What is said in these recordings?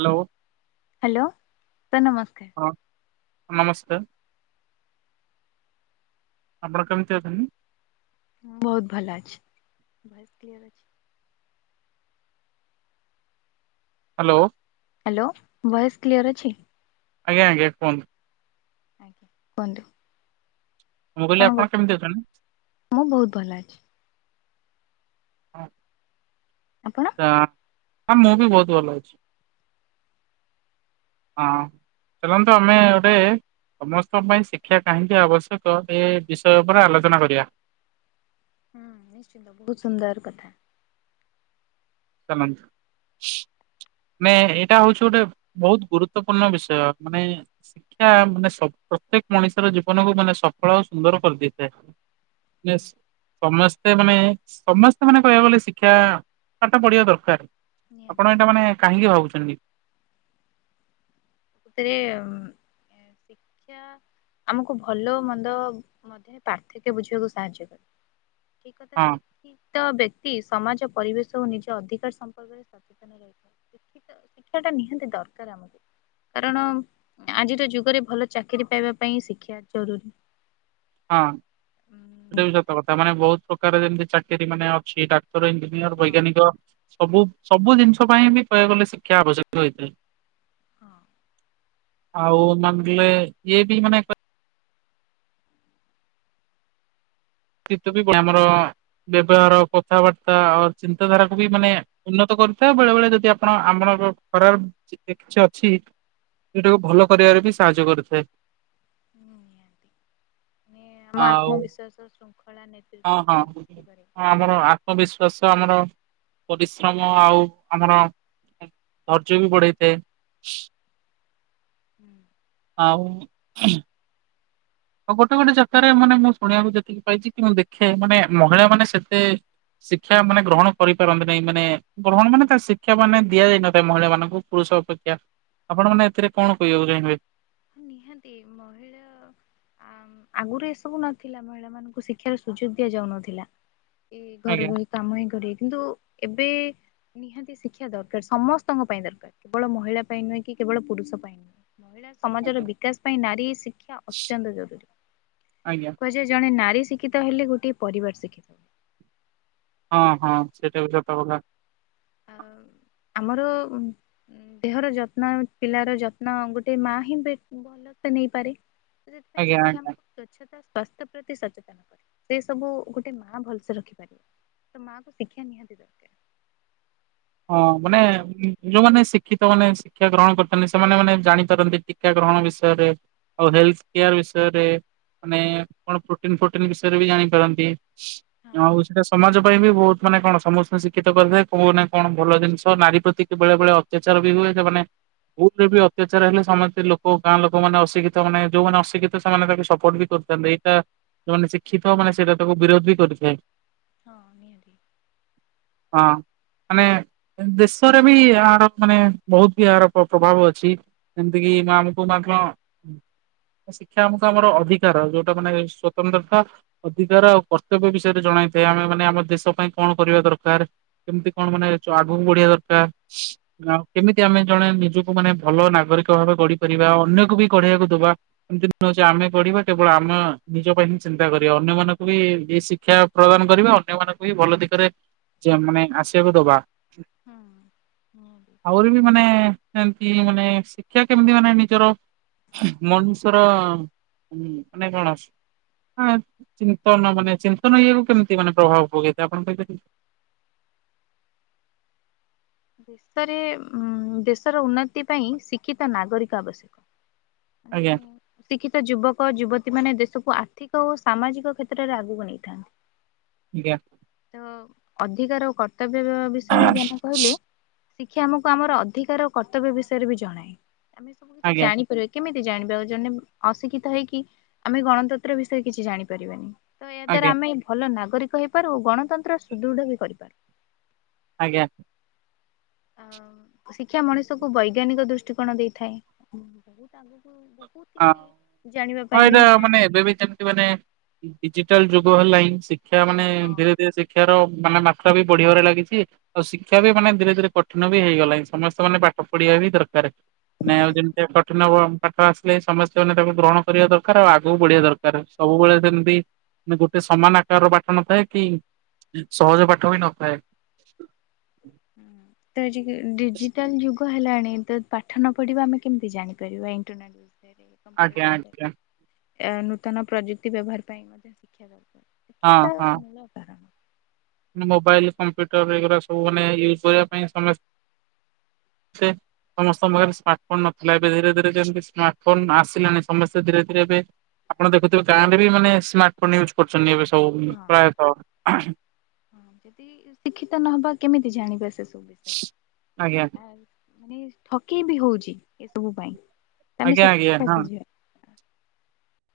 Hello. Hello, sir ନମସ୍କାର। ହଁ ନମସ୍କାର। ଆପଣ କେମତି ଅଛନି? ମୁଁ ବହୁତ ଭଲ ଅଛି। ଭଏସ୍ କ୍ଲିୟର ଅଛି। ହ୍ୟାଲୋ। ହ୍ୟାଲୋ, ଭଏସ୍ କ୍ଲିଅର ଅଛି? ଆଜ୍ଞା, ଆଜ୍ଞା କୁହନ୍ତୁ? ଆଜ୍ଞା, କୁହନ୍ତୁ। ମୁଁ କହିଲି କଣ, ଆପଣ କେମିତି କରୁଥିଲ? ଅଛନ୍ତି? ମୁଁ ବହୁତ ଭଲ ଅଛି। ହ, ଆପଣ? ତ ଆ' ମୁଁ ବି ବହୁତ, ଭଲ ଅଛି। ହଁ ଚାଲନ୍ତୁ, ଆମେ ଗୋଟେ ସମସ୍ତଙ୍କ ପାଇଁ, ଶିକ୍ଷା କାହିଁକି ଆବଶ୍ୟକ? ଏ ବିଷୟ ଉପରେ, ଆଲୋଚନା କରିବା। ହୁଁ, ନିଶ୍ଚିନ୍ତ ବହୁତ ସୁନ୍ଦର କଥା। ଚାଲନ୍ତୁ। ମାନେ, ଏଇଟା ହଉଛି ଗୋଟେ ବହୁତ ଗୁରୁତ୍ୱପୂର୍ଣ୍ଣ ବିଷୟ। ମାନେ ଶିକ୍ଷା, ମାନେ ସବ ପ୍ରତ୍ୟେକ ମଣିଷର ଜୀବନକୁ ମାନେ ସଫଳ ଆଉ ସୁନ୍ଦର କରିଦେଇଥାଏ। ହୁଁ ୟେସ, ସମସ୍ତ ସେ, ମାନେ ସମସ୍ତେ, ମାନେ କହିବାକୁ ଗଲେ, ଶିକ୍ଷା ପାଠ ପଢିବା ଦରକାର। ନିହାତି ଆପଣ ଏଇଟା ମାନେ, କାହିଁକି ଭାବୁଛନ୍ତି? କୋଉଥିରେ ଶିକ୍ଷା ଆମକୁ ଭଲ, ମନ୍ଦ ମଧ୍ୟ ପାର୍ଥକ୍ୟ ବୁଝିବାକୁ, ସାହାଯ୍ୟ କରେ। ଠିକ୍ କଥା ହଁ ଶିଖି ତ ବ୍ୟକ୍ତି ସମାଜ, ପରିବେଶ ଓ ନିଜ ଅଧିକାର ସମ୍ପର୍କରେ, ସଚେତନ ରହିଥାନ୍ତି। ଶିକ୍ଷିତ, ଶିକ୍ଷା ଟା ନିହାତି ଦରକାର ଆମକୁ। କାରଣ, ଆଜିର ଯୁଗରେ ଭଲ ଚାକିରିୀ ପାଇବା ପାଇଁ, ଶିକ୍ଷା ଜରୁରୀ। ହଁ, ଉଁ ସେଟା ବି ସତ କଥା। ମାନେ ବହୁତ ପ୍ରକାର, ଯେମିତି ଚାକିରି ମାନେ ଅଛି, ଟା ତର, ଇଞ୍ଜିନୟର, ହଁ ବୈଜ୍ଞାନିକ ସବୁ, ସବୁ ଜିନିଷ ପାଇଁ ବି କହିବାକୁ ଗଲେ, ଶିକ୍ଷା ଆବଶ୍ୟକ ହେଇଥାଏ। ହଁ ଆଉ' ମାନ ମାନେ ଦିଏ, ଇଏ ବି ମାନେ ଶୀତ ବି ଶିକ୍ଷା ଆମର, ଦେବ ଇଆର କାର୍ଥାବାର୍ତ୍ତା ଅ, ଚିନ୍ତାଧାରାକୁ ବି ମାନେ ଉନ୍ନତ କରିଥାଏ। ବେଳେ, ବେଳେ ଯଦି ଆପଣ, ଆମର ଖରାପ ଚିନ୍ତା କିଛି ଅଛି। ସେଟାକୁ ଭଲ କରିବାରେ, ବି ସାହାଯ୍ୟ କରିଥାଏ। ନିହାତି, ମାନେ, ଆମ ଆଉ ଆତ୍ମବିଶ୍ଵାସ ଶୃଙ୍ଖ ହଁ, ହଁ, ଆମର ଆତ୍ମବିଶ୍ଵାସ ଆମର ପରିଶ୍ରମ ଆଉ' ଆମର, ଧୈର୍ଯ୍ୟ ବି ବଢେଇଥାଏ। ହୁଁ ଆଉ ଆଉ ଗୋଟେ ଗୋଟେ ଜାଗାରେ ମାନେ ମୁଁ ଶୁଣିବାକୁ ଯେତିକି ପାଇଛି କି, ମୁଁ ଦେଖେ, ମାନେ ମହିଳା ମାନେ ସେତେ ଶିକ୍ଷା ମାନେ ଗ୍ରହଣ କରିପାରନ୍ତି ନାଇଁ, ମାନେ ଗ୍ରହଣ ମାନେ ତା ଶିକ୍ଷା ମାନେ ଦିଆଯାଇ ନଥାଏ ମହିଳା ମାନଙ୍କୁ, ପୁରୁଷ ଅପେକ୍ଷା, ଆପଣ ମାନେ ଏଥିରେ କଣ କହିବାକୁ ଚାହିଁବେ? ନିହାତି ମହିଳା ଆମ୍ ଆଗରୁ ଏସବୁ ନଥିଲା, ମହିଳା ମାନଙ୍କୁ ଶିକ୍ଷାର ସୁଯୋଗ ଦିଆଯାଉନଥିଲା। କି ଘରେ ଆଜ୍ଞା। ରହି କାମ ହିଁ କରିବେ, କିନ୍ତୁ ଏବେ ନିହାତି ଶିକ୍ଷା ଦରକାର, ସମସ୍ତଙ୍କ ପାଇଁ ଦରକାର, କେବଳ ମହିଳା ପାଇଁ ନୁହେଁ କି କେବଳ ପୁରୁଷ ପାଇଁ ନୁହେଁ। ମହିଳା ସମାଜର ଆଜ୍ଞା ବିକାଶ ପାଇଁ ନାରୀ ଶିକ୍ଷା ଅତ୍ୟନ୍ତ ଜରୁରୀ, ଆଜ୍ଞା କୁହାଯାଏ- ଜଣେ ନାରୀ ଶିକ୍ଷିତ ହେଲେ, ଗୋଟଏ ପରିବାର ଶିକ୍ଷିତ ହ ହଁ ହଁ ସେଇଟା ବି ସତ କଥା। ଆମର ଉମ ଦେହର ଯତ୍ନ ପିଲାର ଯତ୍ନ ଗୋଟେ ମା ହିଁ ବେ ଭଲ ସେ ନେଇପାରେ, ସେଥିପାଇଁ ଆଜ୍ଞା ଶିକ୍ଷା ଆଜ୍ଞା। ଆମର ସ୍ୱଚ୍ଛତା ତା ସ୍ଵାସ୍ଥ୍ୟ ପ୍ରତି ସଚେତନ କରେ, ସେ ସବୁ ଗୋଟେ ମା ଭଲସେ ରଖିପାରିବେ। ତ ମା କୁ ଶିକ୍ଷା ନିହାତୀ ଦରକାର। ହଁ ମାନେ, ହଁ ଯୋଉମାନେ ଶିକ୍ଷିତ ମାନେ ଶିକ୍ଷା ଗ୍ରହଣ କର ସେମ୍ନି [unintelligible] ସେମାନେ ମାନେ ଜାଣି ପାରନ୍ତି ଟିକା ଗ୍ରହଣ ବିଷୟରେ, ଆଉ ହେଲ୍ଥ କେୟାର ବିଷୟରେ ମାନେ କଣ ପ୍ରୋଟିନ ଫ୍ରୋଟିନ ବିଷୟରେ ବି ଜାଣିପାରନ୍ତି ଆଉ ସେ ସମାଜ ପାଇଁ ବି ବହୁତ ମାନେ କଣ ସମସ୍ତଙ୍କୁ ଶିକ୍ଷିତ କରିଥାଏ କୌନା କଣ ଭଲ ଜିନିଷ ନାରୀ ପ୍ରତି କେବଲିଆ ବଲିଆ ଅତ୍ୟାଚାର ବି ହୁଏ, ସେମାନେ ଭୁତ୍ ରେ ବି ଅତ୍ୟାଚାର ହେଲେ ସମସ୍ତେ ଲୋକ ଗାଁ ଲୋକମାନେେ ଅଶିକ୍ଷିତ ମାନେ ଯୋଉମାନେ ଅଶିକ୍ଷିତ ସେମାନେ ତାକୁ ସପୋର୍ଟ ବି କର। କାରଣ ଏଇଟା ଯଉମନେ ଶିକ୍ଷିତ ମାନେ ସେଇଟା ତାକୁ ବିରୋଧ ବି କରିଥାଏ। ହଁ ନିହାନ୍ତି ହଁ ମାନେ ଦେଶରେ ବି ଏହାର ମାନେ ବହୁତ ବି ଏହାର ପ୍ରଭାବ ଅଛି, ଯେମିତି କିି ମା ଆମକୁ ହଁ ଶିକ୍ଷା ଆମକୁ ଆମର ଅଧିକାର ଯୋଉଟା ମାନେ ସ୍ଵତନ୍ତ୍ରତା ଅଧିକାର ଆଉ କର୍ତ୍ତବ୍ୟ ବିଷୟରେ ଜଣା ପାଇଁ ଥାଇ ଆମେମାନେ ଆମ ଦେଶ ପାଇଁ କଣ କରିବା ଦରକାର, କେମତି କଣ ମାନେ ଆଗକୁ ବଢିବା ଦରକାର ଆଉ କେମିତି ଆମେ ଜଣେ ନିଜକୁ ମାନେ ଭଲ ନାଗରିକ ଭାବେ ଗଢିପାରିବା ଅନ୍ୟକୁ ବିଢିବାକୁ ଦବା [inaudible] ଆମେ ଗଢିବା କେବଳ ଆମେ ନିଜ ପାଇଁ ହିଁ ଚିନ୍ତା କର ଅନ୍ୟ ମାନଙ୍କୁ ବି ଇ ଶିକ୍ଷା ପ୍ରଦାନ କରିବା, ଅନ୍ୟ ମାନଙ୍କୁ ବି ଭଲ ଦିଗରେ ଯା ମାନେ ଆସ ୟେ କୁ ଦବା ହଁ ନିହାତି। ଆହୁରି ବି ମାନେ ଏମତି ହିଁ ମାନେ ଶିକ୍ଷା କେମିତି ମାନେ ନିଜର? ମନିଷର, ମାନେକଣ ଆସ ହଁ ଚିନ୍ତନ, ମାନେ ଚିନ୍ତନ ଇଏକୁ କେମିତି ମାନେ ପ୍ରଭାବ ପକେଇଥା, ଆପଣ କିହି ପାରିବେ? [inaudible] ଦେଶରେ ଉମ ଦେଶର ଉନ୍ନତି ପାଇଁ ଶିକ୍ଷିତ ନାଗରିକ ଆବଶ୍ୟକ ଆଜ୍ଞା ସି କି [unintelligible] ସେ ଯୁବକ ଯୁବତୀ ମାନ ଦେଶକୁ ଆର୍ଥିକ ଓ ସାମାଜିକ କ୍ଷେତ୍ରରେ ଆଗକୁ ନେଇଥାନ୍ତି। ଆଜ୍ଞା। ଓ ଅଧିକାର ଓ କର୍ତ୍ତବ୍ୟ-ବ୍ୟ ବିଷୟରେ ଜ୍ଞାନ କହିଲେ ଶିକ୍ଷା ଆମକୁ ଆମର ଅଧିକାର କର୍ତ୍ତବ୍ୟ ବିଷୟରେ ବି ଜଣାଏ, ଆମେ ସବୁ କିଛି ଆଜ୍ଞା ଜାଣିପାରିବା, କେମିତି? ଜାଣିବା ଔଜନେମ୍ ଅଶିକ୍ଷିତ ହେଇକି ଆମେ ଗଣତନ୍ତ୍ର ବିଷୟରେ କିଛି ଜାଣିପାରିବାନି। ତ ଏହା ଦ୍ଵାରା ଆଜ୍ଞା ଆମେ ଭଲ ନାଗରିକ ହେଇପାରୁ ଓ ଗଣତନ୍ତ୍ର ସୁଦୃଢ ବି କରିପାରୁ। ଆଜ୍ଞା। ଅ ଶିକ୍ଷା ମଣିଷକୁ ବୈଜ୍ଞାନିକ ଦୃଷ୍ଟିକୋଣ ଦେଇଥାଏ ବହୁତ ହଁ କିଛି ଜାଣିବା [inaudible] ହଁ ପାଇଁ ଏଇଟା ବି ମାନେ ଏବେ ବି ଯେମିତି ମାନେ ଡିଜିଟାଲ ଯୁଗ ହେଲାଣିିଁ ଶିକ୍ଷା ମାନେ ହଁ ଧୀରେ ଧୀରେ ଶିକ୍ଷାର ମାନେ ମାତ୍ରା ବି ବଢିବାରେ ଲାଗିଛି ଆଉ ଶିକ୍ଷା ବି ମାନେ ଧୀରେ ଧୀରେ କଠିନ ବି ହେଇଗଲାଣି ସମସ୍ତେ ମାନେ ପାଠ ପଢିବା ବି ଦରକାର ନାଇ ଆଉ ଯେମିତି କଠିନ ବ ପାଠ ଆସି ଲେ ସମସ୍ତେ ମାନେ ତାକୁ ଗ୍ରହଣ କରିବା ଦରକାର ଆଉ ଆଗକୁ ବଢିବା ଦରକାର ସବୁବେଳେ ସେମତି ମାନେ ଗୋଟେ ସମାନ ଆକାର ପାଠ ନଥାଏ କି ସହଜ ପାଠ ବି ନଥାଏ ତ ଆଜିକା ଡିଜିଟାଲ ଯୁଗ ହେଲାଣି କିନ୍ତୁ ପାଠ ନ ପଢ଼ିବା ଆମେ କେମିତି ଜାଣିପାରିବା ଇଣ୍ଟରନେଟ ବିଷୟରେ କମ୍ପୁଟର ଆଜ୍ଞା ଆଜ୍ଞା ବିଷୟରେ ନୂତନ ପ୍ରଯୁକ୍ତି ବ୍ୟବହାର ପାଇଁ ହଁ ହଁ [unintelligible] ମୋବାଇଲ କମ୍ପ୍ୟୁଟର ଏଗୁଡା ସବୁ ମାନେ ଇଏ କରିବା ପାଇଁ ସମସ୍ତେ ସେ ସମସ୍ତଙ୍କ ପାଖରେ ସ୍ମାର୍ଟ ଫୋନ ନଥିଲା ଏବେ ଧୀରେ ଧୀରେ ଯେମିତି ସ୍ମାର୍ଟ ଫୋନ ଆସିଲାଣି ସମସ୍ତେ ଧୀରେ ଧୀରେ ଏବେ ଆପଣ ଦେଖୁଥିବେ ଗାଁ ରେ ବି ମାନେ ସ୍ମାର୍ଟ ଫୋନ ୟୁଜ୍ କରୁଛନ୍ତି ଏବେ ସବୁ ହଁ ପ୍ରାୟତଃ। ଯଦି ଶିକ୍ଷିତ ନହବା କେମିତି ଜାଣିବା ସେ ସବୁ ଆଜ୍ଞା ବିଷୟରେ ଆ ମାନେ ଠକେଇ ବି ହଉଛି ଏସବୁ ପାଇଁ। ଆମେ ଆଜ୍ଞା ଆଜ୍ଞା ସେଥିରେ ହଁ। ଫସିଯିବା।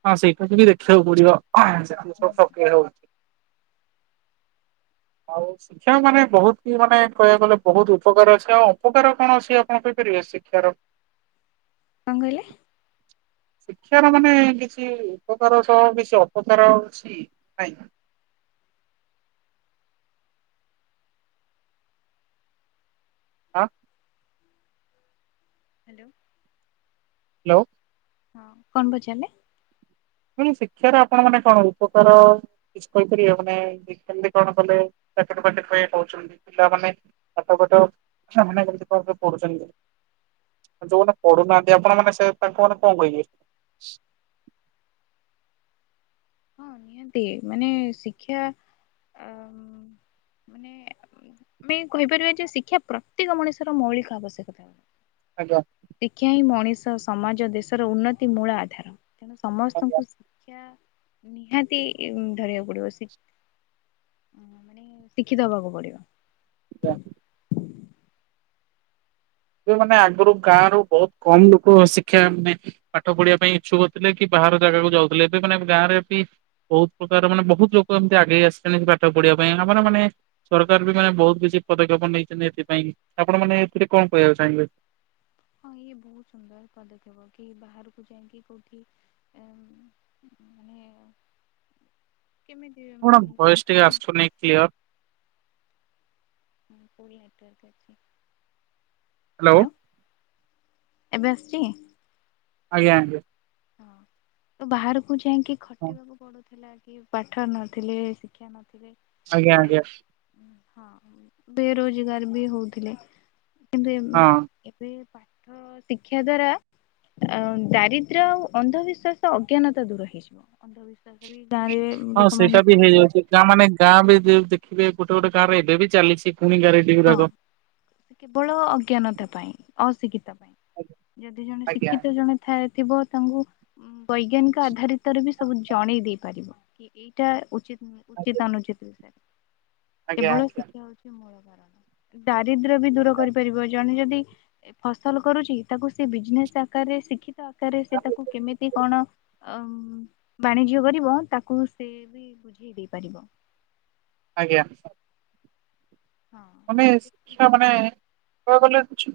ହଁ ସେଇଟାକୁ ବି ଦେଖିବାକୁ ପଡିବଯେତିକ ସବୁ ଠକେଇ ହଉଛି। ଆଉ ଶିକ୍ଷା ମାନେ ବହୁତ କି ମାନେ କହିବାକୁ ଗଲେ ବହୁତ ଉପକାର ଅଛି ଆଉ ଅପକାର କଣ ଅଛି ଆପଣ କହି ପା ରିବେ ଶିକ୍ଷାର? କଣ କହିଲେ? ଶିକ୍ଷାର ମାନେ କିଛି ଉପକାର ସହ କିଛି ଅପକାର ଅଛି ନାଇଁ। ହ। ହ୍ୟାଲୋ। ହ୍ୟାଲୋ। ହଁ କଣ ପଚାରିଲେ? ମୁଁ କହିଲି ଶିକ୍ଷାର ଆପଣ ମାନେ କଣ ଉପକାର କିଛି କହିପାରିବେ ମାନେ କେମିତି କଣ କଲେ [unintelligible] ପିଲାମାନେ ପାଠ ପାଠ ଛୁଆମାନେ କେମିତି କଣ ପଢୁଛନ୍ତି। ଯୋଉମାନେ ପଢୁନାହାନ୍ତି ଆପଣମାନେ ସେ ତାଙ୍କୁ ମାନଙ୍କୁ କଣ କହିବେ? ହଁ ନିହାତି ମାନେ ଶିକ୍ଷା ଆ ମାନେ ଆମେ କହିପାରିବା ଯେ ଶିକ୍ଷା ପ୍ରତ୍ୟେକ ମଣିଷର ମୌଳିକ ଆବଶ୍ୟକତା। ଆଜ୍ଞା ଶିକ୍ଷା ହିଁ ମଣିଷ ସମାଜ ଦେଶର ଉନ୍ନତି ମୂଳ ଆଧାର। ତେଣୁ ସମସ୍ତଙ୍କୁ ଆଜ୍ଞା ଶିକ୍ଷା ନିହାତି ଧରିବାକୁ ପଡିବ ଶି ମାନେ ଶିକ୍ଷିତ ହବାକୁ ପଡିବ। ଜ୍ଞା ଯୋଉ ମାନେ ଆଗରୁ ଗାଁ ରୁ ବହୁତ କମ ଲୋକ ଶିକ୍ଷା ମାନେ ପାଠ ପଢିବା ପାଇଁ ଇଚ୍ଛୁକ ଥିଲେ କି ପା ବାହାର ଜାଗାକୁୁ ଯାଉଥିଲେ ଏବେ ମାନେ ଗାଁରେ ବି ବହୁତ ପ୍ରକାର ମାନେ ବହୁତ ଲୋକ ଏମିତି ଆଗେଇ ଆସିଲେଣି ପାଠ ପଢିବା ପାଇଁ ଆମର ମାନେ ସରକାର ବି ମାନେ ବହୁତ କିଛି ପଦକ୍ଷେପ ନେଇଛନ୍ତି ଏଥିପାଇଁ ଆପଣ ମାନେ ଏଥିରେ କଣ କହିବାକୁ ଚାହିଁବେ? ହଁ ଇଏ ବହୁତ ସୁନ୍ଦର ପଦକ୍ଷେପ କି ବାହାରକୁ ଯାଇକି କୋଉଠି ଏଁ ମାନେ କେମିତି କଣ ଭଏସ୍‌ ଟିକେ ଶିକ୍ଷା ଆସୁନି କ୍ଲିୟର? ହୁଁ ଫୁଲ ନେଟୱାର୍କ ଅଛି। ହ୍ୟାଲୋ ଏବେ ଆସୁଛି? ଆଜ୍ଞା ଆଜ୍ଞା। ହଁ ତ ବାହାରକୁ ଯାଇକି ହଁ ଖଟିବାକୁ ପଡୁଥିଲା କି ପାଠ ନଥିଲେ ଶିକ୍ଷା ନଥିଲେ ଆଜ୍ଞା କି ଆଜ୍ଞା ହଁ ବେରୋଜଗାର ବି ହଉଥିଲେ କିନ୍ତୁ ଏଁ ହଁ ଏବେ ପା ଠ ଶିକ୍ଷା ଦ୍ଵାରା ଦାରିଦ ଦ୍ର ଆଉ ଅନ୍ଧବିଶ୍ୱାସ ଅଜ୍ଞାନତା ଦୂର ହେଇଯିବ ଅନ୍ଧ ଅନ୍ଧବିଶ୍ୱା ହଁ ସେଇଟା ବି ହେଇଯାଉଛି ଗାଁ ମାନେ ଗାଁ ବି ଯେ ଦେଖିବେ ଗୋଟେ ଗୋଟେ ଗାଁ ରେ ଏବେ ବି ଚାଲିଛି। ରେଡି ହଁ ଗୁରାକ। କେବଳ ଅଜ୍ଞାନତା ପାଇଁ ଅଶିକ୍ଷୀତା ପାଇଁ। ଯଦି ଜଣେ ଆଜ୍ଞା ଆଜ୍ଞା ଶିକ୍ଷିତ ଜଣେ ଥାଏ ଥିବ। ତାଙ୍କୁ ବୈଜ୍ଞାନିକ ଆଧାରିତରେ ବି ସବୁ ଜଣେଇ ଦେଇ ପାରିବ କି ଏଇଟା ଉଚିତ। ହୁଁ ଉଚିତ ଅନୁଚିତ ବିଷୟ ରେ। ଆଜ୍ଞା କେବଳ ଆଜ୍ଞା ଶିକ୍ଷା ହଉଛି ମୂଳ ଭା ଦାରିଦ୍ର୍ୟ ବି ଦୂର କରିପାରିବ ଜଣେ ଯଦି। ଏ ଫସଲ କରୁଛି ତାକୁ ସେ ବିଜନେସ ଆକାରରେ ଶିକ୍ଷିତ ଆକାରରେ ସେ ଆଜ୍ଞା। ତାକୁ କେମିତି କଣ। ଅ-ମ ବାଣିଜ୍ୟ କରିବ ତାକୁ ସେ ବି ବୁଝେଇ ଦେଇ ପାରିବ। ଆଜ୍ଞା ସାର୍। ହଁ ମାନେ ତାହେଲେ ଶିକ୍ଷା ମାନେ। [unintelligible] ଗଲେ କିଛି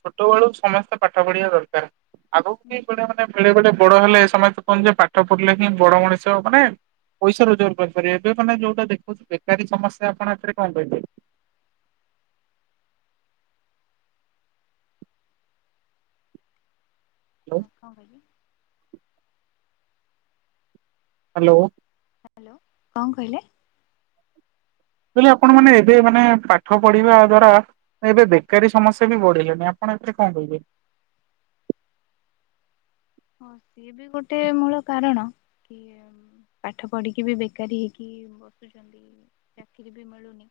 ଛୋଟ ବେଳୁ ସମସ୍ତେ ପାଠ ପଢିବା ଦରକାର। ଆଗକୁ କେହି କହିବ ମାନେ ବେଳେ ବେଳେ ବଡ ହେଲେ ସମସ୍ତେ କୁହନ୍ତି ଯେ ପାଠ ପଢିଲେ ହିଁ ବଡ ମଣିଷ ମାନେ। ପଇସା ରୋଜଗାର କରିପାରିବେ ଏବେ ମାନେ ଯୋଉଟା ଦେଖଉଛି ବେକାରୀ ସମସ୍ୟା ଆପଣ ଆ ଥୀଏରରେ କଣ କହିବେ। ହଁ କଣ କହିଲେ? ହାଲୋ ହାଲୋ କଂ କହିଲେ। କଇଲି ଆପଣ ମାନେ ଏବେ ମାନେ ପାଠ ପଢିବା ଦ୍ଵାରା। ଏବେ ବେକାରୀ ସମସ୍ୟା ବି ବଢିଲାଣିି ଆପଣ ଏଥିରେ କଣ କହିବେ? ହଁ ସିଏ ବି ଗୋଟେ ମୂଳ କାରଣ। କିଏ ପାଠ ପଢ଼ିକି ବି ବେକାରୀ ହେଇକି ବସୁଛନ୍ତି ଚାକିରୀ ବି ମିଳୁନି।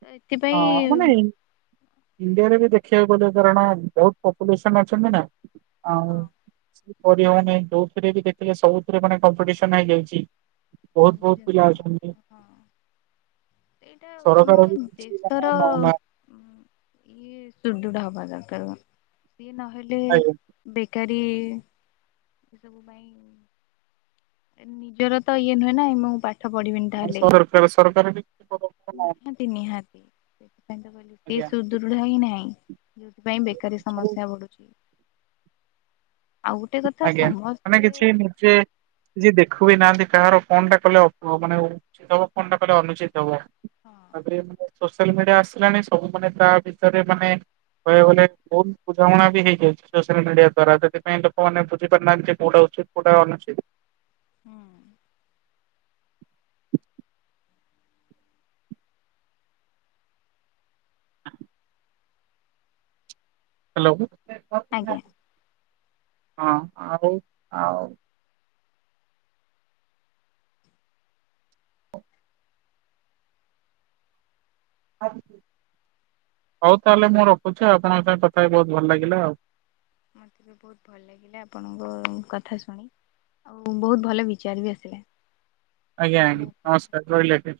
ତ ଏଥିପାଇଁ ହଁ ମାନେ ଇଣ୍ଡିଆରେ ବି ଦେଖ। ଦେଖିଆକୁ ଗଲେ କାରଣ ବହୁତ ପପୁଲେସନ ଅଛନ୍ତି ନା ହଁ ଆଉ। କରି ହଉନି ଯୋଉଥିରେ ବି ଦେଖିଲେ ସବୁଥିରେ ମାନେ କମ୍ପିଟେସନ ହେଇଯାଇଛି। ବହୁତ ସବୁ ବହୁତ ପିଲା ଜିନିଷ ଅଛନ୍ତି ହଁ ଏଇଟା ଆମ ସରକାର ବି ଦେ କିଛି ଶ ମାନେ ର ନଉନାହାନ୍ତି ଇଏ ଶୁଧ୍ରୁଡ ହବା ଦରକାର। ଇଏ ନହେଲେ ବେକାରୀ ଏସବୁ ପାଇଁ। ନିଜର ତ ଇଏ ନୁହେଁ ନା ଏମ ପା ଆଉ ସରକାର ସରକାର କିଛି ପଦକ୍ଷେପ ନଉ ନିହାତି ନିହାତି ସେଥିପାଇଁ ତ କହିଲି ପି ସୁଦୃଢ ହିଁ ନାହିଁ। ଯୋଉଥିପାଇଁ ବେକାରୀ ସମସ୍ୟା ବଢୁଛି। ଆଉ ଗୋଟେ କଥା ଆଜ୍ଞା ମାନେ ସମସ୍ତେ କିଛି ନିଜେ। କିଛି ଦେଖୁିବି ନାହାନ୍ତି କାହାର କଣଟା କଲେ ଅ ମାନେ ଉଚିତ ହବ କଣ ଟା କଲେ ଅନୁଚିତ ହବ। ହଁ ତାପରେ ସୋସିଆଲ ମିଡିଆ ଆସିଲାଣି ସବୁ ମାନେ ତା ଭିତରେ ମାନେ। କହିଆକୁଗଲେ ବହୁତ ବୁଝାମଣା ବି ହେଇଯାଉଛି ସୋସିଆଲ ମିଡିଆ ଦ୍ଵାରା ସେଥିପାଇଁ ଲୋ କ ମାନେ ବୁଝିପାରୁ ନାହାନ୍ତି ଯେ କୋଉଟା ଉଚିତ କୋଉଟା ଅନୁଚିତ। ହୁଁ। ହାଲୋ। ଆଜ୍ଞା। ହଁ ଆଉ ଆଉ! [unintelligible] ହଉ ତାହେଲେ ମୁଁ ରଖୁଛି ଆପଣଙ୍କ ସଙ୍ଗେ କଥା ହେଇ ବହୁତ ଭଲ ଲାଗିଲା ଆଉ। ମତେ ବି ବହୁତ ଭଲ ଲାଗିଲା ଆପଣଙ୍କ କଥା ଶୁଣି। ଆଉ ବହୁତ ଭଲ ବିଚାର ବି ଆସିଲା। ଆଜ୍ଞା ଧନ୍ୟବାଦ ନମସ୍କାର ରହିଲି ଆଜ୍ଞା।